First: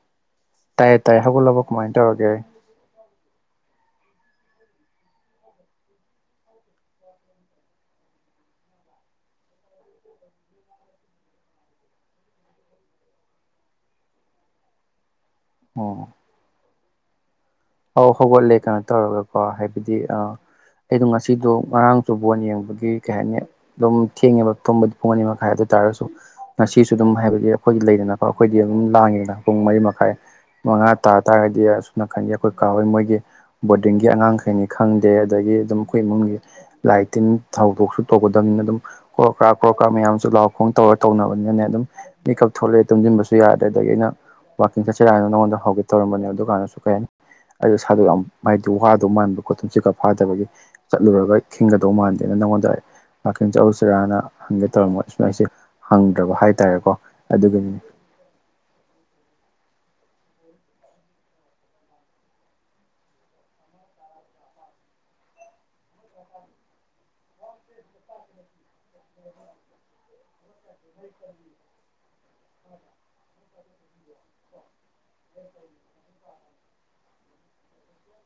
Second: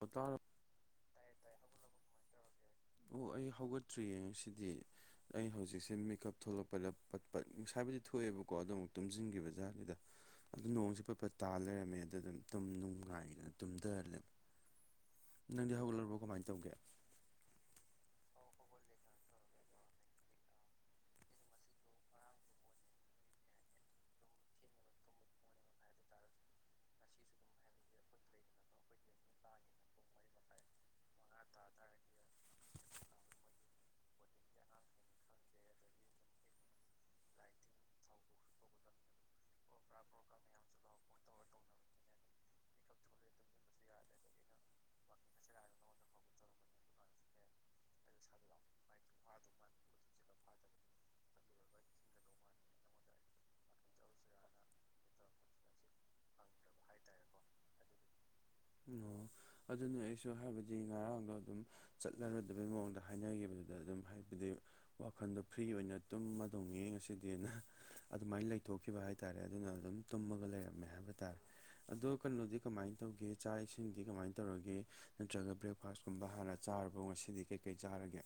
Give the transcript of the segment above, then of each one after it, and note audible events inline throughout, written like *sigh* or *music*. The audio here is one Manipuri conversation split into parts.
ꯃꯇꯥꯔꯝ ꯇꯥꯏꯌꯦ ꯇꯥꯏ ꯍꯧꯒꯠꯂꯕꯣ ꯀꯃꯥꯏ ꯇꯧꯔꯒꯦ ꯑꯣ ꯑꯩ ꯍꯧꯒꯠꯇ꯭ꯔꯤꯌꯦ ꯉꯁꯤꯗꯤ ꯑ ꯍꯧꯖꯤꯛꯁꯦ ꯃꯤꯀꯞ ꯊꯣꯛꯂꯛꯄꯗ ꯄꯠ ꯄꯠ ꯉꯁꯥꯏꯕꯨꯗꯤ ꯊꯣꯛꯑꯦꯕꯀꯣ ꯑꯗꯣ ꯑꯃꯨꯛ ꯇꯨꯝꯖꯤꯟꯒꯤꯕ ꯖꯥꯠꯅꯤꯗ ꯑꯗꯨ ꯅꯣꯡꯖꯦ ꯄꯠ ꯄꯠ ꯇꯥ ꯂꯩꯔꯝꯃꯦ ꯑꯗꯨ ꯑꯗꯨꯝ ꯇꯨꯝ ꯅꯨꯡꯉꯥꯏꯒꯤꯗꯅ ꯇꯨꯝꯗ ꯂꯦꯝ ꯅꯪꯗꯤ ꯑꯣ ꯍꯧꯒꯠꯂꯔꯕꯣ ꯀꯃꯥꯏ ꯇꯧꯒꯦ ꯑꯧ ꯍꯧꯒꯠꯂꯦ ꯀꯩꯅꯣ ꯇꯧꯔꯒꯀꯣ ꯍꯥꯏꯕꯗꯤ ꯑ ꯑꯩꯗꯣ ꯉꯁꯤꯗꯣ ꯉꯔꯥꯡꯁꯨ ꯕꯣꯟ ꯌꯦꯡꯕꯒꯤ ꯀꯩ ꯍꯥꯏꯅꯤ ꯑꯗꯨꯝ ꯊꯦꯡꯉꯦꯕ ꯇꯨꯝꯕꯗꯤ ꯄꯨꯡ ꯑꯅꯤ ꯃꯈꯥꯏ ꯑꯗꯨ ꯇꯥꯔꯁꯨ ꯉꯁꯤꯁꯨ ꯑꯗꯨꯝ ꯍꯥꯏꯕꯗꯤ ꯑꯩꯈꯣꯏꯒꯤ ꯂꯩꯗꯅꯀꯣ ꯑꯩꯈꯣꯏꯗꯤ ꯑꯗꯨꯝ ꯂꯥꯡꯉꯤꯗꯅ ꯄꯨꯡ ꯃꯔꯤ ꯃꯈꯥꯏ ꯃꯉꯥ ꯇꯥꯇꯥꯥꯔꯗꯤ ꯑꯁꯨꯝ ꯅꯀꯟꯒꯤ ꯑꯩꯈꯣꯏ ꯀꯥ ꯍꯣꯏ ꯃꯣꯏꯒꯤ ꯕꯣꯔꯗꯤꯡꯒꯤ ꯑꯉꯥꯡꯈꯩꯅꯤ ꯈꯪꯗꯦ ꯑꯗꯒꯤ ꯑꯗꯨꯝ ꯑꯩꯈꯣꯏ ꯏꯃꯨꯡꯒꯤ ꯂꯥꯏ ꯇꯤꯟ ꯊꯧꯗꯣꯛꯁꯨ ꯇꯧꯒꯗꯕꯅꯤꯅ ꯑꯗꯨꯝ ꯀ꯭ꯔꯣꯛꯀ꯭ꯔꯥꯛ ꯀ꯭ꯔꯣꯛꯀ꯭ꯔꯥꯛ ꯃꯌꯥꯝꯁꯨ ꯂꯥꯎ ꯈꯣꯡ ꯇꯧꯔ ꯇꯧꯅꯕꯅꯤꯅꯅꯦ ꯑꯗꯨꯝ ꯃꯤꯀꯞ ꯊꯣꯛꯂꯛꯑꯦ ꯇꯨꯝꯖꯤꯟꯕꯁꯨ ꯌꯥꯗ꯭ꯔꯦ ꯑꯗꯒꯤ ꯑꯩꯅ ꯋꯥꯀꯤꯡ ꯆꯠꯁꯤꯔ ꯍꯥꯏꯅ ꯅꯉꯣꯟꯗ ꯍꯧꯒꯦ ꯇꯧꯔꯝꯕꯅꯦ ꯑꯗꯨ ꯀꯥꯟꯗꯁꯨ ꯀꯩ ꯍꯥꯏꯅꯤ ꯑꯩꯗꯣ ꯏꯁꯥꯗꯣ ꯌꯥꯝ ꯍꯥꯏꯗꯤ ꯋꯥꯗꯧ ꯃꯥꯟꯕꯀꯣ ꯇꯨꯝꯁꯤꯠꯀ ꯐꯥꯗꯕꯒꯤ ꯆꯠꯂꯨꯔꯒ ꯊꯤꯡꯒꯗꯧ ꯃꯥꯟꯗꯦꯅ ꯅꯪꯉꯣꯟꯗ ꯋꯥꯀꯤꯡ ꯆꯠꯂꯨꯁꯤꯔꯥꯅ ꯍꯪꯒꯦ ꯇꯧꯔꯝꯕ ꯁꯨꯃꯥꯏ ꯁꯤ ꯍꯪꯗ꯭ꯔꯕ ꯍꯥꯏꯇꯥꯔꯦꯀꯣ ꯑꯗꯨꯒꯤꯅꯤ ꯎꯝꯑꯣ ꯑꯗꯨꯅꯦ ꯑꯩꯁꯨ ꯍꯥꯏꯕꯗꯤ ꯉꯔꯥꯡꯗꯣ ꯑꯗꯨꯝ ꯆꯠꯂꯔꯣꯏꯗꯕꯩ ꯃꯑꯣꯡꯗ ꯍꯥꯏꯅꯒꯤꯕꯗꯨꯗ ꯑꯗꯨꯝ ꯍꯥꯏꯕꯗꯤ ꯋꯥꯈꯟꯗꯣ ꯐ꯭ꯔꯤ ꯑꯣꯏꯅ ꯇꯨꯝꯃꯗꯧꯅꯦ ꯉꯁꯤꯗꯤꯅ ꯑꯗꯨꯃꯥꯏ ꯂꯩꯊꯣꯛꯈꯤꯕ ꯍꯥꯏ ꯇꯥꯔꯦ ꯑꯗꯨꯅ ꯑꯗꯨꯝ ꯇꯨꯝꯃꯒ ꯂꯩꯔꯝꯃꯦ ꯍꯥꯏꯕ ꯇꯥꯔꯦ ꯑꯗꯣ ꯀꯩꯅꯣꯗꯤ ꯀꯃꯥꯏ ꯇꯧꯒꯦ ꯆꯥꯛ ꯏꯁꯤꯡꯗꯤ ꯀꯃꯥꯏ ꯇꯧꯔꯒꯦ ꯅꯠꯇ꯭ꯔꯒ ꯕ꯭ꯔꯦꯛꯐꯥꯁꯀꯨꯝꯕ ꯍꯥꯟꯅ ꯆꯥꯔꯕꯣ ꯉꯁꯤꯗꯤ ꯀꯩꯀꯩ ꯆꯥꯔꯒꯦ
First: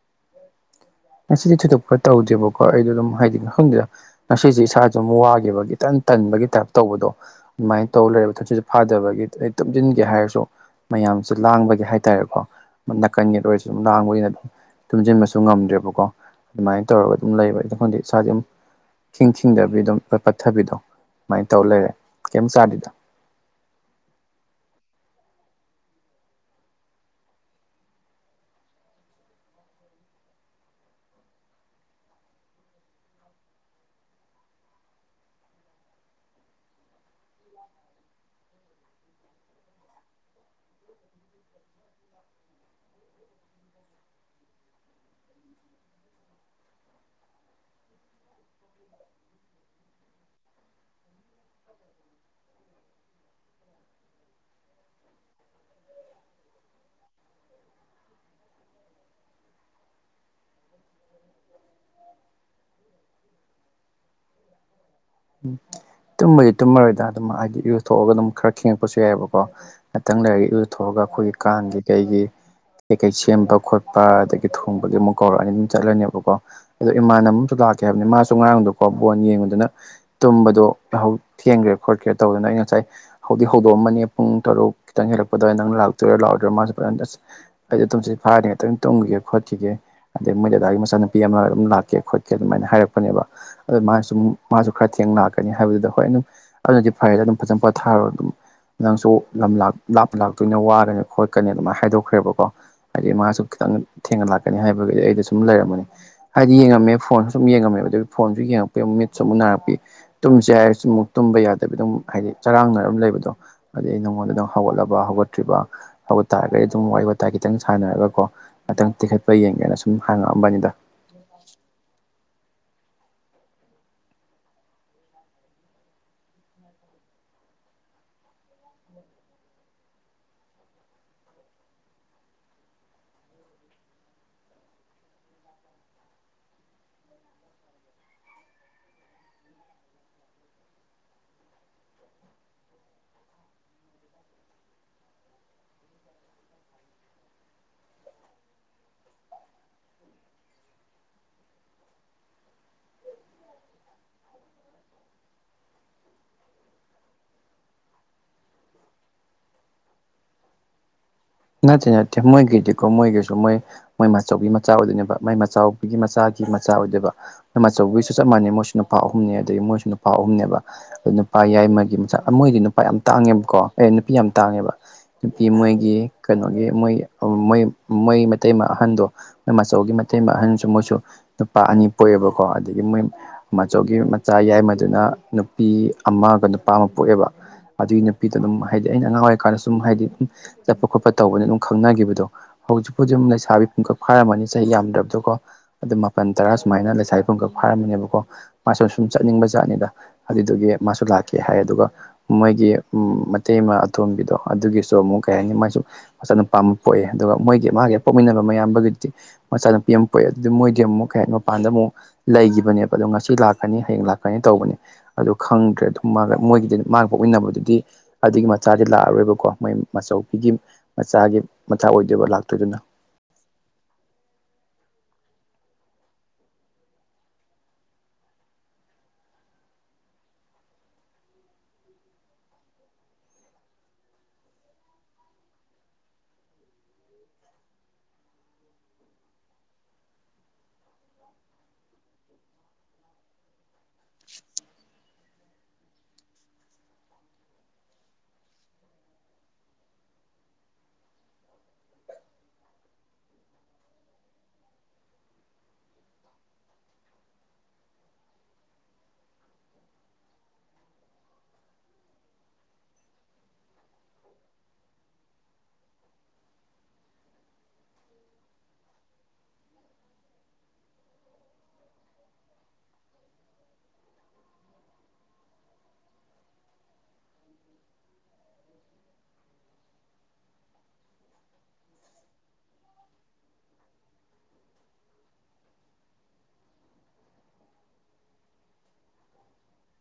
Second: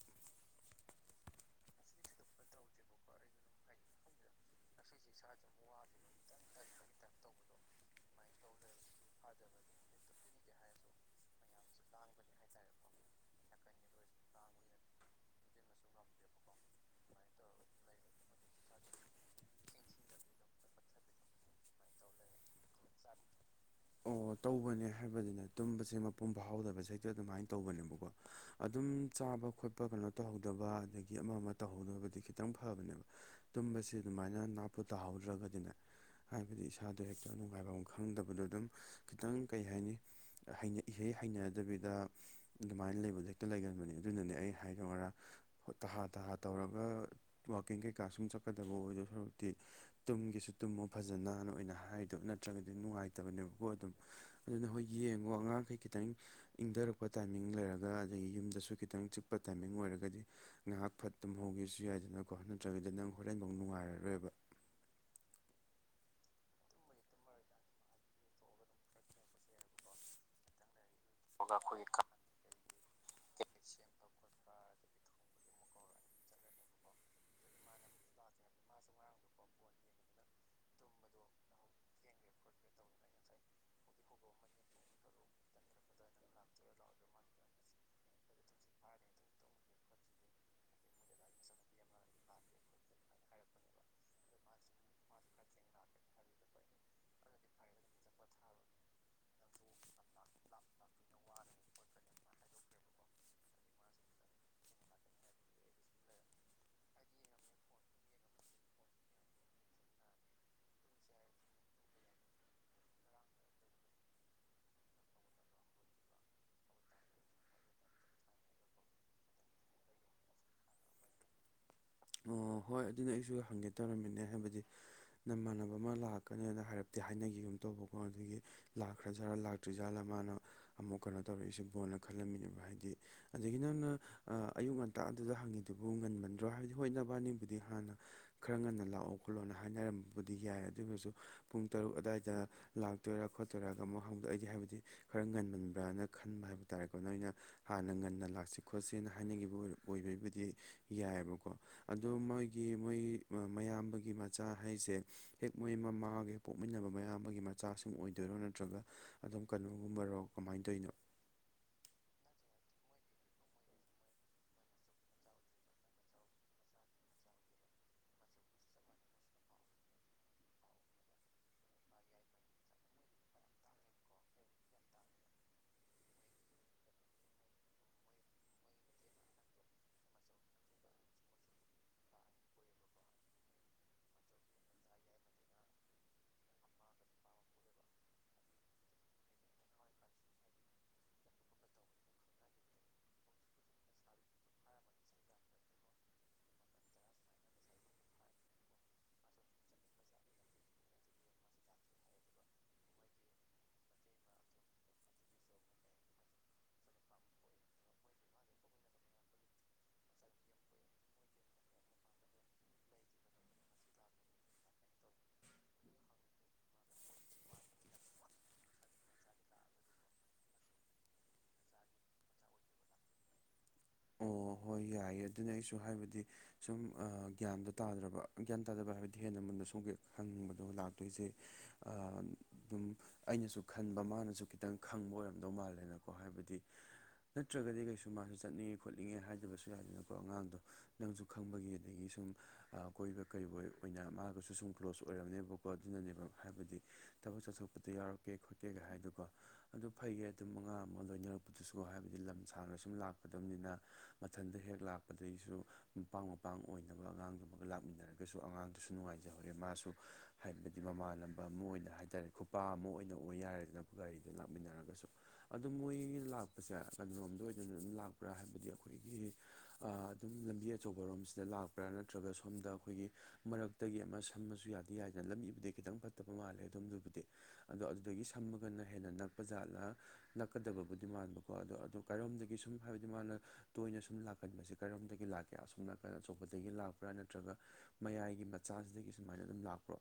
ꯉꯁꯤꯗꯤ ꯊꯣꯏꯗꯣꯛꯄ ꯇꯧꯗꯦꯕꯀꯣ ꯑꯩꯗꯣ ꯑꯗꯨꯝ ꯍꯥꯏꯗꯤ ꯈꯪꯗꯦꯗ ꯉꯁꯤꯖꯦ ꯏꯁꯥꯥꯖꯦ ꯑꯃꯨꯛ ꯋꯥꯒꯤꯕ ꯏꯇꯟ ꯇꯟꯕꯒꯤ ꯇꯥꯏꯞ ꯇꯧꯕꯗꯣ ꯑꯗꯨꯃꯥꯏ ꯇꯧ ꯂꯩꯔꯕ ꯊꯆꯤꯠꯁꯨ ꯐꯥꯗꯕꯒꯤ ꯑꯩ ꯇꯨꯝꯖꯤꯟꯒꯦ ꯍꯥꯏꯔꯁꯨ ꯃꯌꯥꯝꯁꯦ ꯂꯥꯡꯕꯒꯤ ꯍꯥꯏꯇꯥꯔꯦꯀꯣ ꯅꯥꯀꯟꯒꯤ ꯑꯣꯏꯔꯁꯨ ꯑꯗꯨꯝ ꯂꯥꯡꯕꯒꯤꯅꯅꯦ ꯇꯨꯝꯖꯤꯟꯕꯁꯨ ꯉꯝꯗ꯭ꯔꯦꯕꯀꯣ ꯑꯗꯨꯃꯥꯏ ꯇꯧꯔꯒ ꯑꯗꯨꯝ ꯂꯩꯕ ꯑꯩꯗꯣ ꯈꯪꯗꯦ ꯏꯁꯥꯖꯦ ꯎꯝ ꯏꯊꯤꯡ ꯊꯤꯡꯗꯕꯤ ꯑꯗꯨꯝ ꯄꯠꯄꯠꯊꯕꯤꯗꯣ ꯑꯗꯨꯃꯥꯏ ꯇꯧꯔ ꯂꯩꯔꯦ ꯀꯩꯝ ꯆꯥꯗꯤꯗꯥ ꯑꯣ ꯇꯧꯕꯅꯦ ꯍꯥꯏꯕꯗꯤꯅꯦ ꯇꯨꯝꯕꯁꯦ ꯃꯄꯨꯝ ꯐꯥꯎꯍꯧꯗꯕꯁꯦ ꯍꯦꯛꯇ ꯑꯗꯨꯃꯥꯏ ꯇꯧꯕꯅꯦꯕꯀꯣ ꯑꯗꯨꯝ ꯆꯥꯕ ꯈꯣꯠꯄ ꯀꯩꯅꯣ ꯇꯧꯍꯧꯗꯕ ꯑꯗꯒꯤ ꯑꯃ ꯑꯃ ꯇꯧꯍꯧꯗꯕꯗꯤ ꯈꯤꯇꯪ ꯐꯕꯅꯦꯕ ꯇꯨꯝꯕꯁꯤ ꯑꯗꯨꯃꯥꯏꯅ ꯅꯥꯄꯨ ꯇꯥꯍꯧꯗ꯭ꯔꯒꯗꯤꯅꯦ ꯍꯥꯏꯕꯗꯤ ꯏꯁꯥꯗꯣ ꯍꯦꯛꯇ ꯅꯨꯡꯉꯥꯏꯕꯝ ꯈꯪꯗꯕꯗꯣ ꯑꯗꯨꯝ ꯈꯤꯇꯪ ꯀꯩ ꯍꯥꯏꯅꯤ ꯍꯩꯅ ꯏꯍꯩ ꯍꯩꯅꯗꯕꯤꯗ ꯑꯗꯨꯃꯥꯏꯅ ꯂꯩꯕꯗ ꯍꯦꯛꯇ ꯂꯩꯒꯟꯕꯅꯦ ꯑꯗꯨꯅꯅꯦ ꯑꯩ ꯍꯥꯏꯗꯣ ꯉꯔꯥꯡ ꯍꯣꯏ ꯇꯍꯥ ꯇꯍꯥ ꯇꯧꯔꯒ ꯋꯀꯤꯡ ꯀꯩꯀꯥ ꯁꯨꯝ ꯆꯠꯀꯗꯕ ꯑꯣꯏꯗꯣꯏ ꯁꯔꯛꯇꯤ ꯇꯨꯝꯒꯁꯨ ꯇꯨꯝꯃꯣ ꯐꯖꯅꯅ ꯑꯣꯏꯅ ꯍꯥꯏꯗꯣ ꯅꯠꯇ꯭ꯔꯒꯗꯤ ꯅꯨꯡꯉꯥꯏꯇꯕꯅꯦꯕꯀꯣ ꯑꯗꯨꯝ ꯑꯗꯨꯅ ꯍꯣꯏ ꯌꯦꯡꯉꯣ ꯑꯉꯥꯡꯈꯩ ꯈꯤꯇꯪ ꯏꯪꯊꯔꯛꯄ ꯇꯥꯏꯃꯤꯡ ꯂꯩꯔꯒ ꯑꯗꯒꯤ ꯌꯨꯝꯗꯁꯨ ꯈꯤꯇꯪ ꯆꯤꯛꯄ ꯇꯥꯏꯃꯤꯡ ꯑꯣꯏꯔꯒꯗꯤ ꯉꯥꯏꯍꯥꯛ ꯐꯠ ꯇꯨꯝꯍꯧꯒꯦꯁꯨ ꯌꯥꯏꯗꯅꯀꯣ ꯅꯠꯇ꯭ꯔꯒꯗꯤ ꯅꯪ ꯍꯣꯔꯦꯟꯐꯧ ꯅꯨꯡꯉꯥꯏꯔꯔꯣꯏꯕ ꯎꯝ ꯇꯨꯝꯃꯗꯤ ꯇꯨꯝꯃꯔꯣꯏꯗ ꯑꯗꯨꯝ ꯍꯥꯏꯗꯤ ꯏꯔꯨ ꯊꯣꯛꯑꯒ ꯑꯗꯨꯝ ꯈꯔ ꯦꯡꯉꯛꯄꯁꯨ ꯌꯥꯏꯑꯕꯀꯣ ꯉꯥꯛꯇꯪ ꯂꯩꯔꯒ ꯏꯔꯨ ꯊꯣꯛꯑꯒ ꯑꯩꯈꯣꯏꯒꯤ ꯀꯥꯡꯒꯤ ꯀꯩꯒꯤ ꯀꯩ ꯀꯩ ꯁꯦꯝꯕ ꯈꯣꯠꯄ ꯑꯗꯒꯤ ꯊꯣꯡꯕꯒꯤ ꯃꯨ ꯀꯧꯔꯛꯑꯅꯤ ꯑꯗꯨꯝ ꯆꯠꯂꯅꯦꯕꯀꯣ ꯑꯗꯣ ꯏꯃꯥꯟꯅ ꯑꯃꯨꯁꯨ ꯂꯥꯛꯀꯦ ꯍꯥꯏꯕꯅꯦ ꯃꯥꯁꯨ ꯉꯔꯥꯡꯗꯣ ꯀꯣ ꯕꯣꯟ ꯌꯦꯡꯕꯗꯨꯅ ꯇꯨꯝꯕꯗꯣ ꯊꯦꯡꯈ꯭ꯔꯦ ꯈꯣꯠꯈ꯭ꯔꯦ ꯇꯧꯗꯅ ꯑꯩ ꯉꯁꯥꯏ ꯍꯧꯗꯤ ꯍꯧꯗꯣꯛꯑꯝꯕꯅꯦ ꯄꯨꯡ ꯇꯔꯨꯛ ꯈꯤꯇꯪ ꯍꯦꯜꯂꯛꯄꯗ ꯅꯪ ꯂꯥꯛꯇꯣꯏꯔꯥ ꯂꯥꯛꯑꯣꯏꯔꯥ ꯃꯥꯁꯨ ꯐꯖꯅ ꯑꯁ꯫ ꯑꯩꯗꯤ ꯇꯨꯝꯁꯤꯠ ꯐꯥꯗꯦ ꯉꯥꯛꯇꯪ ꯇꯨꯝꯈꯤꯒꯦ ꯈꯣꯠꯈꯤꯒꯦ꯫ ꯑꯗꯩ ꯃꯣꯏ ꯗꯗꯥꯒꯤ ꯃꯆꯥꯅꯨꯄꯤ ꯑꯃ ꯑꯗꯨꯝ ꯂꯥꯛꯀꯦ ꯈꯣꯠꯀꯦ ꯑꯗꯨꯃꯥꯏꯅ ꯍꯥꯏꯔꯛꯄꯅꯦꯕ ꯑꯗꯨ ꯃꯥꯁꯨꯃꯨꯛ ꯃꯥꯁꯨ ꯈꯔ ꯊꯦꯡꯅ ꯂꯥꯛꯀꯅꯤ ꯍꯥꯏꯕꯗꯨꯗ ꯍꯣꯏ ꯑꯗꯨꯝ ꯑꯗꯨꯅꯗꯤ ꯐꯔꯦꯗ ꯑꯗꯨꯝ ꯐꯖꯅ ꯄꯣꯊꯥꯔꯣ ꯑꯗꯨꯝ ꯅꯪꯁꯨ ꯂꯝ ꯂꯥꯞ ꯂꯥꯞꯇ ꯂꯥꯛꯇꯣꯏꯅꯦꯅ ꯋꯥꯔꯅꯤ ꯈꯣꯠꯀꯅꯤ ꯑꯗꯨꯃꯥꯏꯅ ꯍꯥꯏꯗꯣꯛꯈ꯭ꯔꯦꯕꯀꯣ ꯍꯥꯏꯗꯤ ꯃꯥꯁꯨ ꯈꯤꯇꯪ ꯊꯦꯡꯅ ꯂꯥꯛꯀꯅꯤ ꯍꯥꯏꯕꯒꯤ ꯑꯩꯗꯣ ꯁꯨꯝ ꯂꯩꯔꯝꯕꯅꯦ ꯍꯥꯏꯗꯤ ꯌꯦꯡꯉꯝꯃꯦ ꯐꯣꯟ ꯁꯨꯝ ꯌꯦꯡꯉꯝꯃꯦꯕ ꯑꯗꯨ ꯐꯣꯟꯁꯨ ꯌꯦꯡꯉꯛꯄꯩ ꯑꯃꯨꯛ ꯃꯤꯠꯁꯨ ꯑꯃꯨꯛ ꯅꯥꯔꯛꯄꯤ ꯇꯨꯝꯁꯦ ꯍꯥꯏꯔꯁꯨ ꯑꯃꯨꯛ ꯇꯨꯝꯕ ꯌꯥꯗꯕꯤ ꯑꯗꯨꯝ ꯍꯥꯏꯗꯤ ꯆꯔꯥꯡꯅꯔ ꯑꯗꯨꯝ ꯂꯩꯕꯗꯣ꯫ ꯑꯗꯩ ꯑꯩ ꯅꯉꯣꯟꯗ ꯑꯗꯨꯝ ꯍꯧꯒꯠꯂꯕ ꯍꯧꯒꯠꯇ꯭ꯔꯤꯕ꯫ ꯍꯧꯒꯠꯇꯥꯔꯗꯤ ꯑꯗꯨꯝ ꯋꯥꯔꯤ ꯋꯥꯇꯥꯏ ꯈꯤꯇꯪ ꯁꯥꯟꯅꯔꯒꯀꯣ ꯉꯥꯛꯇꯪ ꯇꯤꯈꯠꯄ ꯌꯦꯡꯒꯦꯅ ꯁꯨꯝ ꯍꯥꯡꯉꯛꯑꯝꯕꯅꯤꯗ꯫ *unintelligible* ꯑꯣ ꯍꯣꯏ ꯑꯗꯨꯅꯦ ꯑꯩꯁꯨ ꯍꯪꯒꯦ ꯇꯧꯔꯝꯃꯤꯅꯦ ꯍꯥꯏꯕꯗꯤ꯫ ꯅꯃꯥꯟꯅꯕ ꯑꯃ ꯂꯥꯛꯀꯅꯤꯅ ꯍꯥꯏꯔꯛꯇꯤ ꯍꯥꯏꯅꯈꯤꯒꯨꯝ ꯇꯧꯕꯀꯣ ꯑꯗꯨꯒꯤ꯫ ꯂꯥꯛꯈ꯭ꯔꯖꯥꯠꯂ ꯂꯥꯛꯇ꯭ꯔꯤꯖꯥꯠꯂꯥ ꯃꯥꯅ ꯑꯃꯨꯛ ꯀꯩꯅꯣ ꯇꯧꯔꯛꯏꯁꯤꯕꯣꯅ ꯈꯜꯂꯝꯃꯤꯅꯦꯕ ꯍꯥꯏꯗꯤ꯫ ꯑꯗꯒꯤ ꯅꯪꯅ ꯑꯌꯨꯛ ꯉꯟꯇꯥ ꯑꯗꯨꯗ ꯍꯪꯉꯤꯗꯨꯕꯨ ꯉꯟꯃꯟꯗ꯭ꯔꯣ ꯍꯥꯏ ꯍꯣꯏ ꯅꯕꯥꯅꯤꯕꯨꯗꯤ ꯍꯥꯟꯅ ꯈꯔ ꯉꯟꯅ ꯂꯥꯛꯑꯣ ꯈꯣꯠꯂꯣꯅ ꯍꯥꯏꯅꯔꯝꯕꯗꯤ ꯌꯥꯏ ꯑꯗꯨꯕꯨꯁꯨ ꯄꯨꯡ ꯇꯔꯨꯛ ꯑꯗꯥꯏꯗ ꯂꯥꯛꯇꯣꯏꯔꯥ ꯈꯣꯠꯇꯣꯏꯔꯥꯗꯣ ꯑꯃꯨꯛ ꯍꯥꯡꯗꯣꯛꯏꯗꯤ ꯍꯥꯏꯕꯗꯤ ꯈꯔ ꯉꯟꯃꯟꯕ꯭ꯔꯥꯅ ꯈꯟꯕ ꯍꯥꯏꯕ ꯇꯥꯔꯦꯀꯣ ꯅꯣꯏꯅ ꯍꯥꯟꯅ ꯉꯟꯅ ꯂꯥꯛꯁꯤ ꯈꯣꯠꯁꯤꯅ ꯍꯥꯏꯅꯈꯤꯕ ꯑꯣꯏꯔ ꯑꯣꯏꯕꯩꯕꯨꯗꯤ ꯌꯥꯏꯑꯦꯕꯀꯣ ꯑꯗꯣ ꯃꯣꯏꯒꯤ ꯃꯣꯏ ꯃꯌꯥꯝꯕꯒꯤ ꯃꯆꯥ ꯍꯥꯏꯁꯦ ꯍꯦꯛ ꯃꯣꯏ ꯃꯃꯥꯒꯤ ꯄꯣꯛꯃꯤꯟꯅꯕ ꯃꯌꯥꯝꯕꯒꯤ ꯃꯆꯥꯁꯤꯡ ꯑꯣꯏꯗꯣꯏꯔꯣ ꯅꯠꯇ꯭ꯔꯒ ꯑꯗꯨꯝ ꯀꯩꯅꯣꯒꯨꯝꯕꯔꯣ ꯀꯃꯥꯏꯅ ꯇꯧꯔꯤꯅꯣ ꯅꯠꯇꯦ ꯅꯠꯇꯦ ꯃꯣꯏꯒꯤꯗꯤꯀꯣ ꯃꯣꯏꯒꯤꯁꯨ ꯃꯣꯏ ꯃꯣꯏ ꯃꯆꯧꯕꯤ ꯃꯆꯥ ꯑꯣꯏꯗꯣꯏꯅꯦꯕ ꯃꯥꯏ ꯃꯥꯆꯧꯕꯤꯒꯤ ꯃꯆꯥꯒꯤ ꯃꯆꯥ ꯑꯣꯏꯗꯣꯏꯕ ꯃꯆꯧꯕꯤꯒꯤꯁꯨ ꯆꯞ ꯃꯥꯟꯅꯩ ꯃꯣꯏꯁꯨ ꯅꯨꯄꯥ ꯑꯍꯨꯝꯅꯤ ꯑꯗꯒꯤ ꯃꯣꯏꯁꯨ ꯅꯨꯄꯥ ꯑꯍꯨꯝꯅꯦꯕ ꯅꯨꯄꯥ ꯌꯥꯏꯃꯒꯤ ꯃꯆꯥ ꯃꯣꯏꯗꯤ ꯅꯨꯄꯥ ꯌꯥꯝ ꯇꯥꯡꯉꯦꯕꯀꯣ ꯑꯦ ꯅꯨꯄꯤ ꯌꯥꯝ ꯇꯥꯡꯉꯦꯕ ꯅꯨꯄꯤ ꯃꯣꯏꯒꯤ ꯀꯩꯅꯣꯒꯤ ꯃꯣꯏ ꯃꯣꯏ ꯃꯣꯏ ꯃꯇꯩꯃ ꯑꯍꯟꯗꯣ ꯃꯥꯆꯧꯒꯤ ꯃꯇꯩꯃ ꯑꯍꯟꯁꯨ ꯃꯣꯏꯁꯨ ꯅꯨꯄꯥ ꯑꯅꯤ ꯄꯣꯛꯑꯦꯕꯀꯣ ꯑꯗꯒꯤ ꯃꯣꯏ ꯃꯆꯧꯒꯤ ꯃꯆꯥ ꯌꯥꯏꯃꯗꯨꯅ ꯅꯨꯄꯤ ꯑꯃꯒ ꯅꯨꯄꯥ ꯑꯃ ꯄꯣꯛꯑꯦꯕ ꯑꯗꯨꯒꯤ ꯅꯨꯄꯤꯗꯣ ꯑꯗꯨꯝ ꯍꯥꯏꯗꯤ ꯑꯩꯅ ꯑꯉꯥꯡ ꯑꯣꯏꯔꯤꯀꯥꯟꯗ ꯁꯨꯝ ꯍꯥꯏꯗꯤ ꯆꯠꯄ ꯈꯣꯠꯄ ꯇꯧꯕꯅ ꯑꯗꯨꯝ ꯈꯪꯅꯈꯤꯕꯗꯣ ꯍꯧꯖꯤꯛꯄꯨ ꯑꯗꯨꯝ ꯂꯩꯁꯥꯕꯤ ꯄꯨꯡꯀꯞ ꯐꯥꯔꯝꯃꯅꯤ ꯆꯍꯤ ꯌꯥꯝꯗ꯭ꯔꯕꯗꯣ ꯀꯣ ꯑꯗꯨ ꯃꯥꯄꯜ ꯇꯔꯥ ꯁꯨꯃꯥꯏꯅ ꯂꯩꯁꯥꯏ ꯄꯨꯡꯈꯛ ꯐꯥꯔꯝꯃꯤꯅꯦꯕꯀꯣ ꯃꯥꯁꯨ ꯁꯨꯝ ꯆꯠꯅꯤꯡꯕ ꯖꯥꯠꯅꯤꯗ ꯑꯗꯨꯗꯨꯒꯤ ꯃꯥꯁꯨ ꯂꯥꯛꯀ ꯍꯥꯏ ꯑꯗꯨꯒ ꯃꯣꯏꯒꯤ ꯃꯩꯇꯩ ꯑꯃ ꯑꯇꯣꯝꯒꯤꯗꯣ ꯑꯗꯨꯒꯤꯁꯨ ꯑꯃꯨꯛ ꯀꯩ ꯍꯥꯏꯅꯤ ꯃꯁꯨ ꯃꯆꯠ ꯅꯨꯄꯥ ꯑꯃ ꯄꯣꯛꯑꯦ ꯑꯗꯨꯒ ꯃꯣꯏꯒꯤ ꯃꯥꯒꯤ ꯄꯣꯛꯃꯤꯟꯅꯕ ꯃꯌꯥꯝꯕꯒꯤꯗꯤ ꯃꯆꯥ ꯅꯨꯄꯤ ꯑꯃ ꯄꯣꯛꯑꯦ ꯑꯗꯨꯗꯤ ꯃꯣꯏꯗꯤ ꯑꯃꯨꯛ ꯀꯩ ꯍꯥꯏ ꯃꯄꯥꯟꯗ ꯑꯃꯨꯛ ꯂꯩꯈꯤꯕꯅꯦꯕ ꯑꯗꯣ ꯉꯁꯤ ꯂꯥꯛꯀꯅꯤ ꯍꯌꯦꯡ ꯂꯥꯛꯀꯅꯤ ꯇꯧꯕꯅꯤ ꯑꯗꯨ ꯈꯪꯗ꯭ꯔꯦ ꯑꯗꯨꯝ ꯃꯣꯏꯒꯤꯗꯤ ꯃꯥꯒ ꯄꯣꯛꯃꯤꯟꯅꯕꯗꯨꯗꯤ ꯑꯗꯨꯒꯤ ꯃꯆꯥꯗꯤ ꯂꯥꯛꯑꯔꯣꯏꯕꯀꯣ ꯃꯣꯏ ꯃꯥꯆꯧꯕꯤꯒꯤ ꯃꯆꯥꯒꯤ ꯃꯆꯥ ꯑꯣꯏꯗꯣꯏꯕ ꯂꯥꯛꯇꯣꯏꯗꯨꯅ ꯑꯣ ꯍꯣꯏ ꯌꯥꯏꯑꯦ ꯑꯗꯨꯅꯦ ꯑꯩꯁꯨ ꯍꯥꯏꯕꯗꯤ ꯁꯨꯝ ꯑ ꯒ꯭ꯌꯥꯟꯗꯣ ꯇꯥꯗ꯭ꯔꯕ ꯒ꯭ꯌꯥꯟ ꯇꯥꯗꯕ ꯍꯥꯏꯕꯗꯤ ꯍꯦꯟꯅ ꯃꯨꯟꯅ ꯁꯨꯝꯒꯦ ꯍꯪꯕꯗꯣ ꯂꯥꯛꯇꯣꯏꯁꯦ ꯑ ꯗꯨꯝ ꯑꯩꯅꯁꯨ ꯈꯟꯕ ꯃꯥꯅꯁꯨ ꯈꯤꯇꯪ ꯈꯪꯕ ꯑꯣꯏꯔꯝꯗꯧ ꯃꯥꯜꯂꯦꯅꯀꯣ ꯍꯥꯏꯕꯗꯤ ꯅꯠꯇ꯭ꯔꯒꯗꯤ ꯀꯩꯁꯨ ꯃꯥꯁꯨ ꯆꯠꯅꯤꯡꯉꯦ ꯈꯣꯠꯅꯤꯡꯉꯦ ꯍꯥꯏꯗꯕꯁꯨ ꯌꯥꯏꯗꯅꯀꯣ ꯑꯉꯥꯡꯗꯣ ꯅꯪꯁꯨ ꯈꯪꯕꯒꯤ ꯑꯗꯒꯤ ꯁꯨꯝ ꯑ ꯀꯣꯏꯕ ꯀꯔꯤꯕꯨ ꯑꯣꯏꯅ ꯃꯥꯒꯁꯨ ꯁꯨꯝ ꯀ꯭ꯂꯣꯁ ꯑꯣꯏꯔꯝꯅꯦꯕꯀꯣ ꯑꯗꯨꯅꯅꯦꯕ ꯍꯥꯏꯕꯗꯤ ꯊꯕꯛ ꯆꯠꯊꯣꯛꯄꯗ ꯌꯥꯎꯔꯛꯀꯦ ꯈꯣꯠꯀꯦ ꯀ ꯍꯥꯏꯗꯨꯒꯣ ꯑꯗꯨ ꯐꯩꯌꯦ ꯑꯗꯨꯝ ꯑꯉꯥꯡ ꯑꯃ ꯂꯣꯏꯅꯔꯛꯄꯗꯨꯁꯨ ꯍꯥꯏꯕꯗꯤ ꯂꯝ ꯁꯥꯡꯅ ꯁꯨꯝ ꯂꯥꯛꯀꯗꯕꯅꯤꯅ ꯃꯊꯟꯇ ꯍꯦꯛ ꯂꯥꯛꯄꯗꯒꯤꯁꯨ ꯃꯄꯥꯡ ꯃꯄꯥꯡ ꯑꯣꯏꯅꯕ ꯑꯉꯥꯡꯗꯨꯃꯒ ꯂꯥꯛꯃꯤꯟꯅꯔꯒꯁꯨ ꯑꯉꯥꯡꯗꯨꯁꯨ ꯅꯨꯡꯉꯥꯏꯖꯍꯧꯔꯦ ꯃꯥꯁꯨ ꯍꯥꯏꯕꯗꯤ ꯃꯃꯥꯟꯅꯕ ꯑꯃ ꯑꯣꯏꯅ ꯍꯥꯏꯇꯥꯔꯦ ꯈꯨꯄꯥ ꯑꯃ ꯑꯣꯏꯅ ꯑꯣꯏ ꯌꯥꯔꯦꯗꯅ ꯒꯥꯔꯤꯗ ꯂꯥꯛꯃꯤꯟꯅꯔꯒꯁꯨ ꯑꯗꯨ ꯃꯣꯏ ꯂꯥꯛꯄꯁꯦ ꯀꯩꯅꯣꯝꯗ ꯑꯣꯏꯗꯅ ꯑꯗꯨꯝ ꯂꯥꯛꯄ꯭ꯔꯥ ꯍꯥꯏꯕꯗꯤ ꯑꯩꯈꯣꯏ ꯑꯩꯈꯣꯏꯒꯤ ꯑꯗꯨꯝ ꯂꯝꯕꯤ ꯑꯆꯧꯕꯔꯣꯝꯁꯤꯗ ꯂꯥꯛꯄ꯭ꯔꯥ ꯅꯠꯇ꯭ꯔꯒ ꯁꯣꯝꯗ ꯑꯩꯈꯣꯏꯒꯤ ꯃꯔꯛꯇꯒꯤ ꯑꯃ ꯁꯝꯃꯁꯨ ꯌꯥꯗꯤ ꯌꯥꯏꯗꯅ ꯂꯝꯃꯤꯕꯨꯗꯤ ꯈꯤꯇꯪ ꯐꯠꯇꯕ ꯃꯥꯜꯂꯦ ꯑꯗꯨꯝꯗꯨꯕꯨꯗꯤ ꯑꯗꯣ ꯑꯗꯨꯗꯒꯤ ꯁꯝꯃꯒꯅ ꯍꯦꯟꯅ ꯅꯛꯄ ꯖꯥꯠꯂ ꯅꯛꯀꯗꯕꯕꯨꯗꯤ ꯃꯥꯟꯕꯀꯣ ꯑꯗꯣ ꯑꯗꯨ ꯀꯔꯣꯝꯗꯒꯤ ꯁꯨꯝ ꯍꯥꯏꯕꯗꯤ ꯃꯥꯅ ꯇꯣꯏꯅ ꯁꯨꯝ ꯂꯥꯛꯀꯟꯕꯁꯦ ꯀꯔꯣꯝꯗꯒꯤ ꯂꯥꯛꯀꯦ ꯑꯁꯣ ꯅꯥꯀꯟꯗ ꯑꯆꯧꯕꯗꯒꯤ ꯂꯥꯛꯄ꯭ꯔꯥ ꯅꯠꯇ꯭ꯔꯒ ꯃꯌꯥꯏꯒꯤ ꯃꯆꯥꯁꯤꯗꯒꯤ ꯁꯨꯃꯥꯏꯅ ꯑꯗꯨꯝ ꯂꯥꯛꯄ꯭ꯔꯣ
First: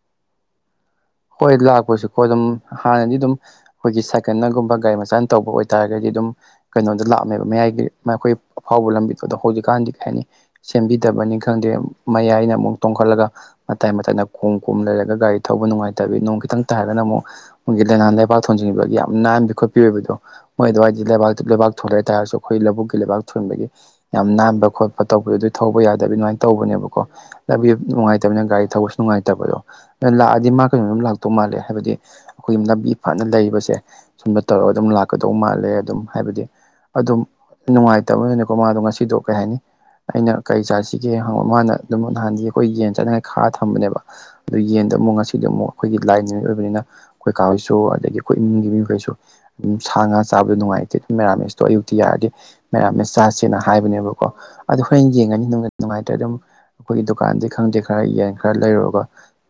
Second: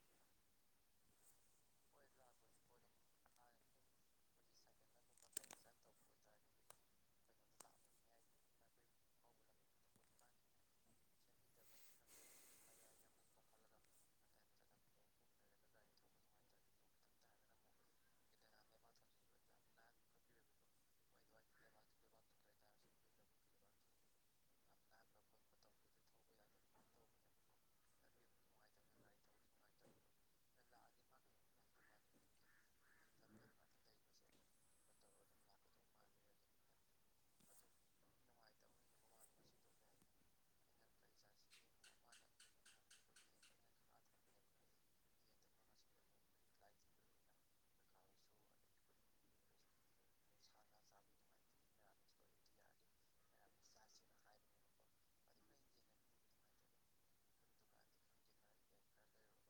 ꯍꯣꯏ ꯂꯥꯛꯄꯁꯨꯀꯣ ꯑꯗꯨꯝ ꯍꯥꯟꯅꯗꯤ ꯑꯗꯨꯝ ꯑꯩꯈꯣꯏꯒꯤ ꯁꯥꯏꯀꯜꯅꯒꯨꯝꯕ ꯒꯥꯔꯤ ꯃꯆꯥꯅ ꯇꯧꯕ ꯑꯣꯏꯇꯥꯔꯒꯗꯤ ꯑꯗꯨꯝ ꯀꯩꯅꯣꯗ ꯂꯥꯛꯑꯃꯦꯕ ꯃꯌꯥꯏꯒꯤ ꯃꯈꯣꯏ ꯑꯐꯥꯎꯕ ꯂꯝꯕꯤꯗꯗꯣ ꯍꯧꯖꯤꯛꯀꯥꯟꯗꯤ ꯀꯩ ꯍꯥꯏꯅꯤ ꯁꯦꯝꯕꯤꯗꯕꯅꯤ ꯈꯪꯗꯦ ꯃꯌꯥꯏꯅ ꯑꯃꯨꯛ ꯇꯣꯡꯈꯠꯂꯒ ꯃꯇꯥꯏ ꯃꯇꯥꯏ ꯀꯣꯝ ꯀꯣꯡ ꯂꯩꯔꯒ ꯒꯥꯔꯤ ꯊꯧꯕ ꯅꯨꯡꯉꯥꯏꯇꯕꯤ ꯅꯣꯡ ꯈꯤꯇꯪ ꯇꯥꯏꯔꯒꯅ ꯑꯃꯨꯛ ꯑꯩꯈꯣꯏꯒꯤ ꯂꯥꯏꯅꯥꯟ ꯂꯩ ꯂꯩꯄꯥꯛꯥꯛ ꯊꯣꯟꯖꯤꯟꯈꯤꯕꯕꯒꯤ ꯌꯥꯝ ꯅꯥꯟꯕ ꯈꯣꯠꯄꯤ ꯑꯣꯏꯕꯗꯣ ꯃꯣꯏ ꯑꯗꯨꯋꯥꯏꯗꯤ ꯂꯩꯕꯥꯛ ꯂꯩꯕꯥꯛ ꯊꯣꯟꯂꯦ ꯍꯥꯏꯇꯥꯥꯔꯁꯨ ꯑꯩꯈꯣꯏ ꯂꯧꯕꯨꯛꯀꯤ ꯂꯩꯕꯥꯛ ꯊꯣꯟꯕꯒꯤ ꯌꯥꯝ ꯅꯥꯟꯕ ꯈꯣꯠꯄ ꯇꯧꯕꯗꯣ ꯑꯗꯨꯏ ꯊꯧꯕ ꯌꯥꯗꯕꯤ ꯑꯗꯨꯃꯥꯏꯅ ꯇꯧꯕꯅꯦꯕꯀꯣ ꯂꯝꯕꯤ ꯅꯨꯡꯉꯥꯏꯇꯕꯅꯤꯅ ꯒꯥꯔꯤ ꯊꯧꯕꯁꯨ ꯅꯨꯡꯉꯥꯏꯇꯕꯗꯣ ꯑꯗꯨ ꯂꯥꯛꯑꯗꯤ ꯃꯥ ꯀꯩꯅꯣ ꯑꯗꯨꯝ ꯂꯥꯛꯇꯧ ꯃꯥꯜꯂꯦ ꯍꯥꯏꯕꯗꯤ ꯑꯩꯈꯣꯏꯒꯤ ꯂꯝꯕꯤ ꯐꯅ ꯂꯩꯕꯁꯦ ꯁꯨꯝꯗ ꯇꯧꯔꯒ ꯑꯗꯨꯝ ꯂꯥꯛꯀꯗꯧ ꯃꯥꯜꯂꯦ ꯑꯗꯨꯝ ꯍꯥꯏꯕꯗꯤ ꯑꯗꯨꯝ ꯅꯨꯡꯉꯥꯏꯇꯕꯅꯤꯅꯤꯀꯣ ꯃꯥꯗꯣ ꯉꯁꯤꯗꯣ ꯀꯩ ꯍꯥꯏꯅꯤ ꯑꯩꯅ ꯀꯔꯤ ꯆꯥꯁꯤꯒꯦ ꯍꯪꯕ ꯃꯥꯅ ꯑꯗꯨꯝ ꯅꯍꯥꯟꯗꯤ ꯑꯩꯈꯣꯏ ꯌꯦꯟ ꯆꯥꯅꯤꯉꯥꯏ ꯈꯥꯛꯑ ꯊꯝꯕꯅꯦꯕ ꯑꯗꯨ ꯌꯦꯟꯗ ꯑꯃꯨꯛ ꯉꯁꯤ ꯁꯤꯗ ꯑꯃꯨꯛ ꯑꯩꯈꯣꯏꯒꯤ ꯂꯥꯏ ꯅꯨꯃꯤꯠ ꯑꯣꯏꯕꯅꯤꯅ ꯑꯩꯈꯣꯏ ꯀꯥ ꯍꯣꯏꯁꯨ ꯑꯗꯒꯤ ꯑꯩꯈꯣꯏ ꯏꯃꯨꯡꯒꯤ ꯃꯤꯈꯩꯁꯨ ꯎꯝ ꯁꯥ ꯉꯥ ꯆꯥꯕꯗꯣ ꯅꯨꯡꯉꯥꯏꯇꯦ ꯑꯗꯨꯝ ꯃꯦꯔꯥꯃꯦꯁꯇꯣ ꯑꯌꯨꯛꯇꯤ ꯌꯥꯔꯗꯤ ꯃꯦꯔꯥꯝꯦꯁ ꯆꯥꯁꯦꯅ ꯍꯥꯏꯕꯅꯦꯕꯀꯣ ꯑꯗꯨ ꯍꯣꯔꯦꯟ ꯌꯦꯡꯉꯅꯤ ꯅꯨꯡꯉꯥꯏꯇ꯭ꯔꯗꯤ ꯑꯗꯨꯝ ꯑꯩꯈꯣꯏꯒꯤ ꯗꯨꯀꯥꯟꯗꯩ ꯈꯪꯗꯦ ꯈꯔ ꯌꯦꯟ ꯈꯔ ꯂꯩꯔꯨꯔꯒ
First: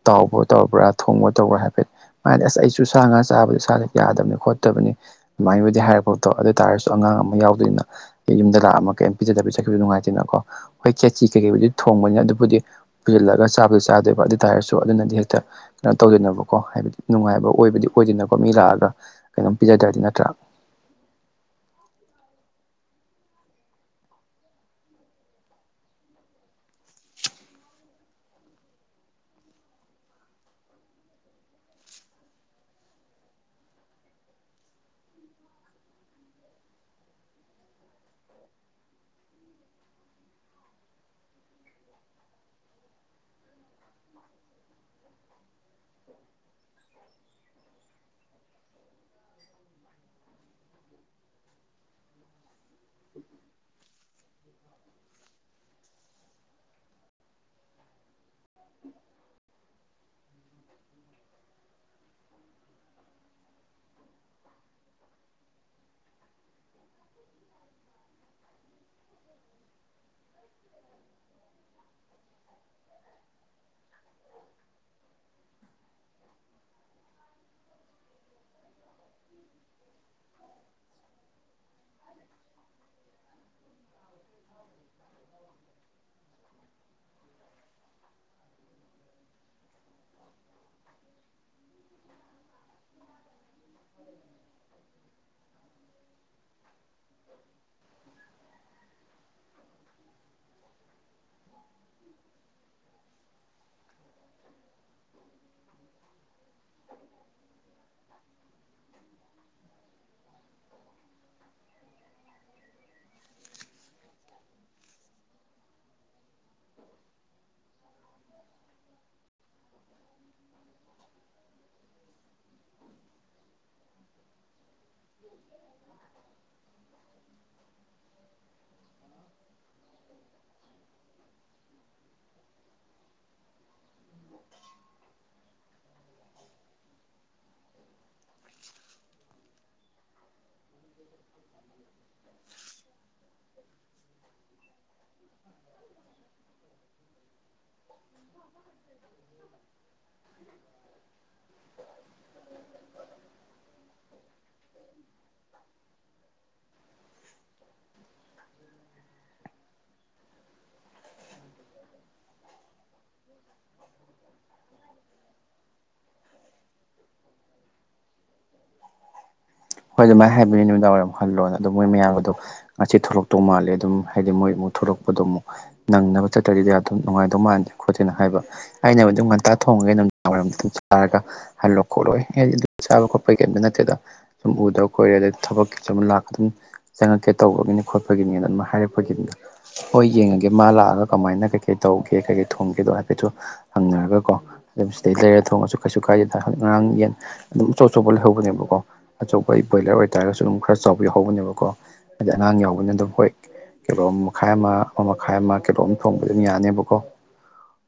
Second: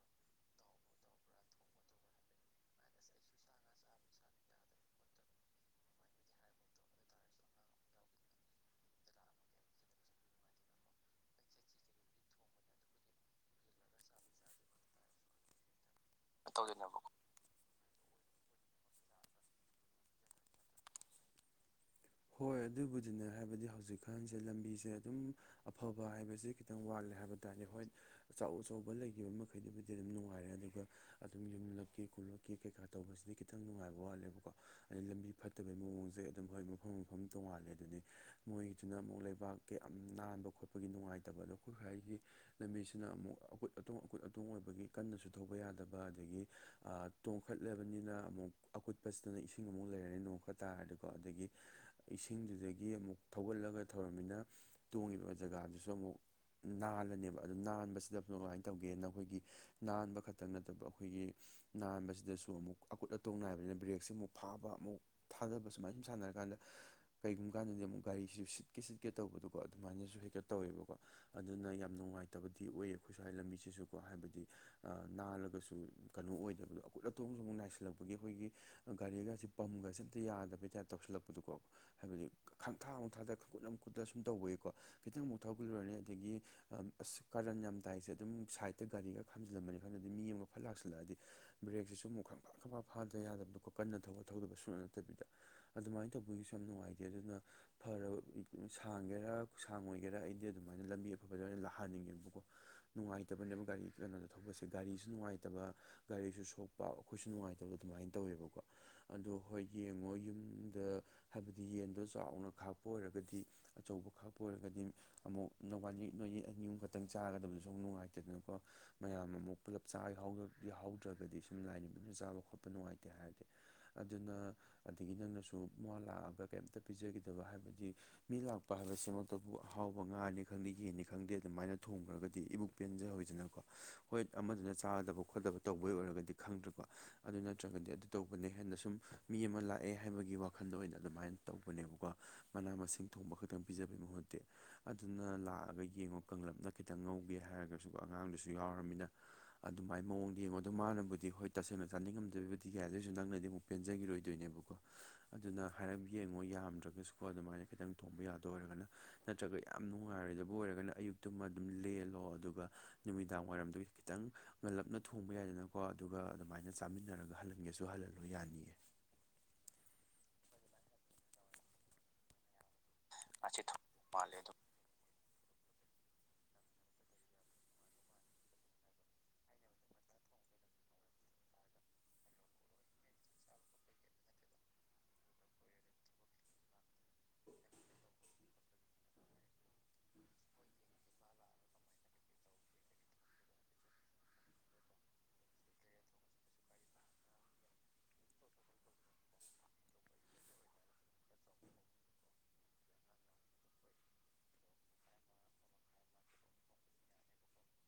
ꯇꯥꯎꯕ ꯇꯧꯕ꯭ꯔꯥ ꯊꯣꯡꯕ ꯇꯧꯕ꯭ꯔꯥ ꯍꯥꯏꯐꯦꯠ ꯃꯥꯗꯤ ꯑꯁ ꯑꯩꯁꯨ ꯁꯥ ꯉꯥ ꯆꯥꯕꯗ ꯏꯁꯥꯗ ꯌꯥꯗꯕꯅꯤ ꯈꯣꯠꯇꯕꯅꯤ ꯑꯗꯨꯃꯥꯏꯕꯨꯗꯤ ꯍꯥꯏꯔꯛꯄꯗꯣ ꯑꯗꯨ ꯑꯣꯏꯇꯥꯥꯔꯁꯨ ꯑꯉꯥꯡ ꯑꯃ ꯌꯥꯎꯗꯣꯏꯅꯤꯅ ꯌꯨꯝꯗ ꯂꯥꯛꯑꯃ ꯀꯩꯝ ꯄꯤꯖꯗꯕ ꯆꯠꯈꯤꯕꯁꯨ ꯅꯨꯡꯉꯥꯏꯇꯦꯅꯀꯣ ꯑꯩꯈꯣꯏ ꯈꯦꯆꯤ ꯀꯩꯀꯩꯕꯨꯗꯨꯗꯤ ꯊꯣꯡꯕꯅꯤꯅ ꯑꯗꯨꯕꯨꯗꯤ ꯄꯨꯁꯤꯜꯂꯒ ꯆꯥꯕꯗꯤ ꯆꯥꯗꯣꯏꯕ ꯑꯗꯨ ꯇꯔꯁꯨ ꯑꯗꯨꯅꯗꯤ ꯍꯦꯛꯇ ꯀꯩꯅꯣ ꯇꯧꯗꯦꯅꯕꯀꯣ ꯍꯥꯏꯕꯗꯤ ꯅꯨꯡꯉꯥꯏꯕ ꯑꯣꯏꯕꯗꯤ ꯑꯣꯏꯗꯦꯅꯀꯣ ꯃꯤ ꯂꯥꯛꯑꯒ ꯀꯩꯅꯣꯝ ꯄꯤꯖꯗ꯭ꯔꯗꯤ ꯅꯠꯇ꯭ꯔꯥ ꯍꯣꯏ ꯑꯗꯨꯕꯨꯗꯤꯅꯦ ꯍꯥꯏꯕꯗꯤ ꯍꯧꯖꯤꯛꯀꯥꯟꯁꯦ ꯂꯝꯕꯤꯁꯦ ꯑꯗꯨꯝ ꯑꯐꯕ ꯍꯥꯏꯕꯁꯤ ꯈꯤꯇꯪ ꯋꯥꯠꯂꯦ ꯍꯥꯏꯕ ꯇꯥꯔꯦ ꯍꯣꯏ ꯑꯆꯧ ꯑꯆꯧꯕ ꯂꯩꯈꯤꯕ ꯃꯈꯩꯗꯨꯕꯨꯗꯤ ꯑꯗꯨꯝ ꯅꯨꯡꯉꯥꯏꯔꯦ ꯑꯗꯨꯒ ꯑꯗꯨꯝ ꯌꯨꯝꯂꯛꯀꯤ ꯈꯣꯠꯂꯛꯀꯤ ꯀꯩꯀꯥ ꯇꯧꯕꯁꯤꯗꯤ ꯈꯤꯇꯪ ꯅꯨꯡꯉꯥꯏꯕ ꯋꯥꯠꯂꯦꯕꯀꯣ ꯑꯗꯩ ꯂꯝꯕꯤ ꯐꯠꯇꯕꯩ ꯃꯑꯣꯡꯁꯦ ꯑꯗꯨꯝ ꯍꯣꯏ ꯃꯐꯝ ꯃꯐꯝ ꯇꯣꯉꯥꯜꯂꯦ ꯑꯗꯨꯅꯤ ꯃꯣꯏꯒꯤꯗꯨꯅ ꯑꯃꯨꯛ ꯂꯩꯕꯥꯛꯀꯤ ꯌꯥꯝ ꯅꯥꯟꯕ ꯈꯣꯠꯄꯒꯤ ꯅꯨꯡꯉꯥꯏꯇꯕꯗꯣ ꯑꯩꯈꯣꯏꯈ ꯍꯥꯏꯒꯤ ꯂꯝꯕꯤꯁꯤꯅ ꯑꯃꯨꯛ ꯑꯀꯨꯠ ꯑꯇꯣꯡ ꯑꯀꯨꯠ ꯑꯇꯣꯡ ꯑꯣꯏꯕꯒꯤ ꯀꯟꯅꯁꯨ ꯊꯧꯕ ꯌꯥꯗꯕ ꯑꯗꯒꯤ ꯇꯣꯡꯈꯠꯂꯕꯅꯤꯅ ꯑꯃꯨꯛ ꯑꯀꯨꯠꯄꯁꯤꯗꯅ ꯏꯁꯤꯡ ꯑꯃꯨꯛ ꯂꯩꯔꯅꯤ ꯅꯣꯡꯈꯠ ꯇꯥꯔꯗꯤꯀꯣ ꯑꯗꯒꯤ ꯏꯁꯤꯡꯗꯨꯗꯒꯤ ꯑꯃꯨꯛ ꯊꯧꯒꯠꯂꯒ ꯊꯧꯔꯝꯅꯤꯅ ꯇꯣꯡꯉꯤꯕ ꯖꯒꯥꯗꯨꯁꯨ ꯑꯃꯨꯛ ꯅꯥꯜꯂꯅꯦꯕ ꯑꯗꯨ ꯅꯥꯟꯕꯁꯤꯗ ꯀꯃꯥꯏꯅ ꯇꯧꯒꯦꯅ ꯑꯩꯈꯣꯏꯒꯤ ꯅꯥꯟꯕ ꯈꯛꯇꯪ ꯅꯠꯇꯕ ꯑꯩꯈꯣꯏꯒꯤ ꯅꯥꯟꯕꯁꯤꯗꯁꯨ ꯑꯃꯨꯛ ꯑꯀꯨꯠ ꯑꯇꯣꯡ ꯅꯥꯏꯕꯅꯤꯅ ꯕ꯭ꯔꯦꯛꯁꯦ ꯑꯃꯨꯛ ꯐꯥꯕ ꯑꯃꯨꯛ ꯊꯥꯗꯕ ꯁꯨꯃꯥꯏꯅ ꯁꯨꯝ ꯁꯥꯟꯅꯔꯛ ꯀꯥꯟꯗ ꯀꯩꯒꯨꯝꯕ ꯀꯥꯟꯗꯗꯤ ꯑꯃꯨꯛ ꯒꯥꯔꯤꯁꯤꯁꯨ ꯁꯤꯠꯀꯦ ꯁꯤꯠꯀꯦ ꯇꯧꯕꯗꯨꯀꯣ ꯑꯗꯨꯃꯥꯏꯅꯁꯨ ꯍꯦꯀꯠ ꯇꯧꯋꯦꯕꯀꯣ ꯑꯗꯨꯅ ꯌꯥꯝ ꯅꯨꯡꯉꯥꯏꯇꯕꯗꯤ ꯑꯣꯏꯌꯦ ꯑꯩꯈꯣꯏ ꯁ꯭ꯋꯥꯏ ꯂꯝꯕꯤꯁꯤꯁꯨꯀꯣ ꯍꯥꯏꯕꯗꯤ ꯅꯥꯜꯂꯒꯁꯨ ꯀꯩꯅꯣ ꯑꯣꯏꯗꯕꯗꯣ ꯑꯀꯣꯏꯠ ꯑꯇꯣꯡꯁꯨ ꯑꯃꯨꯛ ꯅꯥꯁꯤꯜꯂꯛꯄꯒꯤ ꯑꯩꯈꯣꯏꯒꯤ ꯒꯥꯔꯤꯒꯁꯤ ꯄꯝꯒꯁꯤꯝꯇ ꯌꯥꯗꯕꯩꯇꯥ ꯇꯧꯁꯤꯜꯂꯛꯄ ꯀꯣ ꯍꯥꯏꯕꯗꯤ ꯈꯪꯊꯥ ꯈꯥꯡꯊꯥꯗ ꯈꯪꯀꯨꯠ ꯂꯝꯀꯨꯠꯇ ꯁꯨꯝ ꯇꯧꯕꯒꯤꯀꯣ ꯈꯤꯇꯪ ꯑꯃꯨꯛ ꯊꯧꯕꯄꯤꯔꯨꯔꯅꯤ ꯑꯗꯒꯤ ꯑꯁ ꯀꯔꯟ ꯌꯥꯝ ꯇꯥꯏꯁꯦ ꯑꯗꯨꯝ ꯁꯥꯏꯗꯠꯇ ꯒꯥꯔꯤꯒ ꯈꯥꯝꯖꯤꯜꯂꯝꯕꯅꯤ ꯈꯅꯗꯤ ꯃꯤ ꯑꯃꯒ ꯈꯠ ꯂꯥꯛꯁꯤꯜꯂꯛꯑꯗꯤ ꯕ꯭ꯔꯦꯛꯁꯤꯁꯨ ꯑꯃꯨꯛ ꯈꯪꯕꯞ ꯈꯪꯕꯞ ꯐꯥꯗꯕ ꯌꯥꯗꯕꯗꯀꯣ ꯀꯟꯅ ꯊꯧꯧꯕ ꯊꯧꯗꯕ ꯁꯨ ꯅꯠꯇꯕꯤꯗ ꯑꯗꯨꯃꯥꯏꯅ ꯇꯧꯕꯒꯤꯁꯨ ꯌꯥꯝ ꯅꯨꯡꯉꯥꯏꯇꯦ ꯑꯗꯨꯅ ꯐ ꯁꯥꯡꯒꯦꯔꯥ ꯈꯨꯁꯥꯡ ꯑꯣꯏꯒꯦꯔꯥ ꯑꯩꯗꯤ ꯑꯗꯨꯃꯥꯏꯅ ꯂꯝꯕꯤ ꯑꯐ ꯐꯖ ꯑꯣꯏꯅ ꯂꯥꯛꯍꯟꯅꯤꯡꯉꯦꯕꯀꯣ ꯅꯨꯡꯉꯥꯏꯇꯕꯅꯦꯕ ꯒꯥꯔꯤ ꯀꯩꯅꯣꯗ ꯊꯧꯕꯁꯦ ꯒꯥꯔꯤꯁꯨ ꯅꯨꯡꯉꯥꯏꯇꯕ ꯒꯥꯔꯤꯁꯨ ꯁꯣꯛꯄ ꯑꯩꯈꯣꯏꯁꯨ ꯅꯨꯡꯉꯥꯏꯇꯕ ꯑꯗꯨꯃꯥꯏꯅ ꯇꯧꯋꯦꯕꯀꯣ ꯑꯗꯣ ꯍꯣꯏ ꯌꯦꯡꯉꯣ ꯌꯨꯝꯗ ꯍꯥꯏꯕꯗꯤ ꯌꯦꯟꯗꯣ ꯆꯥꯎꯅ ꯈꯥꯛꯄ ꯑꯣꯏꯔꯒꯗꯤ ꯑꯆꯧꯕ ꯈꯛꯄ ꯑꯣꯏꯔꯒꯗꯤ ꯑꯃꯨꯛ ꯅꯕꯥ ꯅ ꯑꯅꯤꯌꯨꯝ ꯈꯛꯇꯪ ꯆꯥꯒꯗꯕꯗꯨꯁꯨ ꯅꯨꯡꯉꯥꯏꯇꯗꯅꯀꯣ ꯃꯌꯥꯝ ꯑꯃꯨꯛ ꯄꯨꯂꯞ ꯆꯥꯍꯎꯗ꯭ꯔꯒꯗꯤ ꯁꯨꯝ ꯂꯥꯏꯅꯤꯡ ꯑꯗꯨꯅ ꯆꯥꯕ ꯈꯣꯠꯄ ꯅꯨꯡꯉꯥꯏꯇꯦ ꯍꯥꯏꯔꯗꯤ ꯑꯗꯨꯅ ꯑꯗꯒꯤ ꯅꯪꯅꯁꯨ ꯃ ꯂꯥꯛꯑꯒ ꯀꯩꯝꯇ ꯄꯤꯖꯈꯤꯗꯕ ꯍꯥꯏꯕꯗꯤ ꯃꯤ ꯂꯥꯛꯄ ꯍꯥꯏꯕꯁꯤꯃꯛꯇꯕꯨ ꯑꯍꯥꯎꯕ ꯉꯥꯅꯤ ꯈꯪꯗꯦ ꯌꯦꯟꯅꯤ ꯈꯪꯗꯦ ꯑꯗꯨꯃꯥꯏꯅ ꯊꯣꯡꯈ꯭ꯔꯒꯗꯤ ꯏꯕꯨꯛ ꯄꯦꯟꯖꯍꯧꯁꯤꯅꯀꯣ ꯍꯣꯏ ꯑꯃꯗꯨꯅ ꯆꯥꯗꯕ ꯈꯣꯠꯇꯕ ꯇꯧꯕꯩ ꯑꯣꯏꯔꯒꯗꯤ ꯈꯪꯗ꯭ꯔꯦꯀꯣ ꯑꯗꯨ ꯅꯠꯇ꯭ꯔꯒꯗꯤ ꯑꯗꯨ ꯇꯧꯕꯅꯦ ꯍꯦꯟꯅ ꯁꯨꯝ ꯃꯤ ꯑꯃ ꯂꯥꯛꯑꯦ ꯍꯥꯏꯕꯒꯤ ꯋꯥꯈꯜ ꯋꯥꯈꯟꯗ ꯑꯣꯏꯅ ꯑꯗꯨꯃꯥꯏꯅ ꯇꯧꯕꯅꯦꯕꯀꯣ ꯃꯅꯥ ꯃꯁꯤꯡ ꯊꯣꯡꯕ ꯈꯛꯇꯪ ꯄꯤꯖꯕꯩ ꯃꯍꯨꯠꯇꯤ ꯑꯗꯨꯅ ꯂꯥꯛꯑꯒ ꯌꯦꯡꯉꯣ ꯀꯪꯂꯞꯅ ꯈꯤꯇꯪ ꯉꯧꯒꯦ ꯍꯥꯏꯔꯒꯁꯨ ꯑꯉꯥꯡꯗꯨꯁꯨ ꯌꯥꯎꯔꯃꯤꯅ ꯑꯗꯨꯃꯥꯏꯅ ꯃꯑꯣꯡꯗ ꯌꯦꯡꯉ ꯑꯗꯣ ꯃꯥꯅꯕꯨꯗꯤ ꯑꯩꯈꯣꯏ ꯇꯁꯦꯡꯅ ꯆꯥꯅꯤꯡꯉꯝꯗꯕꯤꯕꯨꯗꯤ ꯌꯥꯏ ꯑꯗꯨꯑꯣꯏꯁꯨ ꯅꯪꯅꯗꯤ ꯑꯃꯨꯛ ꯄꯦꯟꯖꯈꯤꯔꯣꯏꯗꯣꯏꯅꯦꯕꯀꯣ ꯑꯗꯨꯅ ꯍꯥꯏꯔꯞ ꯌꯦꯡꯉꯣ ꯌꯥꯝꯗ꯭ꯔꯒꯁꯨꯀꯣ ꯑꯗꯨꯃꯥꯏꯅ ꯈꯤꯇꯪ ꯊꯣꯡꯕ ꯌꯥꯗ ꯑꯣꯏꯔꯒꯅ ꯅꯠꯇ꯭ꯔꯒ ꯌꯥꯝ ꯅꯨꯡꯉꯥꯏꯔꯣꯏꯗꯕ ꯑꯣꯏꯔꯒꯅ ꯑꯌꯨꯛꯇꯨꯃ ꯑꯗꯨꯝ ꯂꯦꯜꯂꯣ ꯑꯗꯨꯒ ꯅꯨꯃꯤꯗꯥꯡ ꯋꯥꯏꯔꯝꯗꯨꯒꯤ ꯈꯤꯇꯪ ꯉꯜꯂꯞꯅ ꯊꯣꯡꯕ ꯌꯥꯏꯗꯅꯀꯣ ꯑꯗꯨꯒ ꯑꯗꯨꯃꯥꯏꯅ ꯆꯥꯃꯤꯟꯅꯔꯒ ꯍꯜꯍꯟꯒꯦꯁꯨ ꯍꯜꯍꯜꯂꯣ ꯌꯥꯅꯤꯌꯦ ꯍꯣꯏ ꯑꯗꯨꯃꯥꯏꯅ ꯍꯥꯏꯕꯅꯤ ꯅꯨꯃꯤꯗꯥꯡ ꯋꯥꯏꯝ ꯈꯜꯂꯣꯅ ꯑꯗꯨ ꯃꯣꯏ ꯃꯌꯥꯝꯒꯗꯣ ꯑꯁꯤ ꯊꯣꯛꯂꯛꯇꯧ ꯃꯥꯜꯂꯦ ꯑꯗꯨꯝ ꯍꯥꯏꯗꯤ ꯃꯣꯏ ꯑꯃꯨꯛ ꯊꯣꯛꯂꯛꯄꯗꯣ ꯑꯃꯨꯛ ꯅꯪꯅꯕ ꯆꯠꯇꯔꯤꯗꯤ ꯑꯗꯨꯝ ꯅꯨꯡꯉꯥꯏꯗꯧ ꯃꯥꯟꯗꯦ ꯈꯣꯠꯇꯦꯅ ꯍꯥꯏꯕ ꯑꯩꯅꯕꯨ ꯑꯗꯨꯝ ꯉꯟꯇꯥ ꯊꯣꯡꯉꯒꯃꯤꯗꯥꯡ ꯋꯥꯏꯝ ꯆꯥꯔꯒ ꯍꯜꯂꯣ ꯈꯣꯠꯂꯣꯗꯤ ꯑꯗꯨ ꯆꯥꯕ ꯈꯠꯄ ꯀꯩ ꯀꯩꯝꯇ ꯅꯠꯇꯦꯗ ꯁꯨꯝ ꯎꯗꯕ ꯀꯣꯏꯔꯦ ꯑꯗꯩ ꯊꯕꯛꯀꯤ ꯁꯨꯝ ꯂꯥꯛ ꯑꯗꯨꯝ ꯆꯪꯉꯛꯀꯦ ꯇꯧꯕꯒꯤꯅꯤ ꯈꯣꯠꯄꯒꯤꯅꯤꯅ ꯑꯗꯨꯝ ꯍꯥꯏꯔꯛꯄꯒꯤꯅꯤꯗ ꯍꯣꯏ ꯌꯦꯡꯉꯒꯦ ꯃꯥ ꯂꯥꯛꯑꯒ ꯀꯃꯥꯏꯅ ꯀꯩꯀꯩ ꯇꯧꯒꯦ ꯀꯩꯀꯩ ꯊꯨꯝꯒꯦꯗꯣ ꯍꯥꯏꯐꯦꯠꯇ ꯍꯪꯅꯔꯒꯀꯣ ꯑꯗꯨꯝ ꯁꯤꯗꯩ ꯂꯩꯔꯦ ꯊꯣꯡꯉꯁꯨ ꯀꯩꯁꯨ ꯀꯥꯏꯗꯦꯗꯖꯤ ꯉꯔꯥꯡ ꯌꯦꯟ ꯑꯗꯨꯝ ꯑꯆꯧꯕ ꯂꯩꯍꯧꯕꯅꯦꯕꯀꯣ ꯑꯆꯧꯕ ꯑꯩ ꯕꯣꯏꯂꯔ ꯑꯣꯏꯇꯥꯔꯒꯁꯨ ꯑꯗꯨꯝ ꯈꯔ ꯆꯥꯎꯕ ꯌꯥꯎꯍꯧꯕꯅꯦꯕꯀꯣ ꯍꯥꯏꯗꯤ ꯑꯉꯥꯡ ꯌꯥꯎꯕꯅ ꯑꯗꯨꯝ ꯍꯣꯏ ꯀꯤꯂꯣꯝ ꯃꯈꯥꯏ ꯑꯃ ꯑꯃ ꯃꯈꯥꯏ ꯑꯃ ꯀꯤꯂꯣꯝ ꯊꯣꯡꯕ ꯑꯗꯨꯝ ꯌꯥꯅꯦꯕꯀꯣ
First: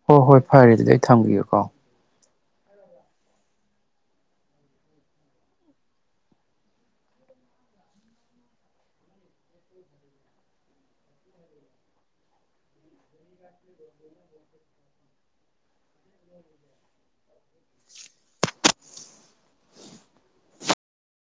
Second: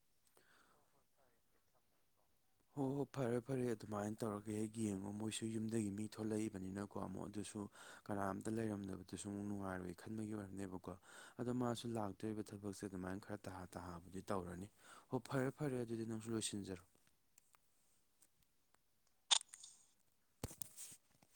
ꯍꯣꯏ ꯍꯣꯏ ꯐꯔꯦ ꯑꯗꯨꯗꯤ ꯑꯩ ꯊꯝꯕꯤꯌꯨꯀꯣ ꯍꯣꯏ ꯍꯣꯏ ꯐꯔꯦ ꯐꯔꯦ ꯑꯗꯨꯃꯥꯏꯅ ꯇꯧꯔꯒ ꯍꯦꯛ ꯌꯦꯡꯉꯣ ꯃꯣꯏꯁꯨ ꯌꯨꯝꯗꯒꯤ ꯃꯤ ꯊꯣꯛꯂꯛꯏꯕꯅꯤꯅꯀꯣ ꯑꯃꯨꯛ ꯑꯗꯨꯁꯨ ꯀꯅꯥꯝꯇ ꯂꯩꯔꯝꯗꯕꯗꯨꯁꯨ ꯑꯃꯨꯛ ꯅꯨꯡꯉꯥꯏꯔꯣꯏ ꯈꯟꯕꯒꯤ ꯑꯣꯏꯔꯝꯅꯦꯕꯀꯣ ꯑꯗꯣ ꯃꯥꯁꯨ ꯂꯥꯛ ꯆꯧꯔꯤꯕ ꯊꯕꯛꯁꯦ ꯑꯗꯨꯃꯥꯏꯅ ꯈꯔ ꯇꯥ ꯇꯥꯍꯥꯕꯨꯗꯤ ꯇꯧꯔꯅꯤ ꯍꯣꯏ ꯐꯔꯦ ꯐꯔꯦ ꯑꯗꯨꯗꯤ ꯅꯪꯁꯨ ꯂꯣꯏꯁꯤꯟꯖꯔꯣ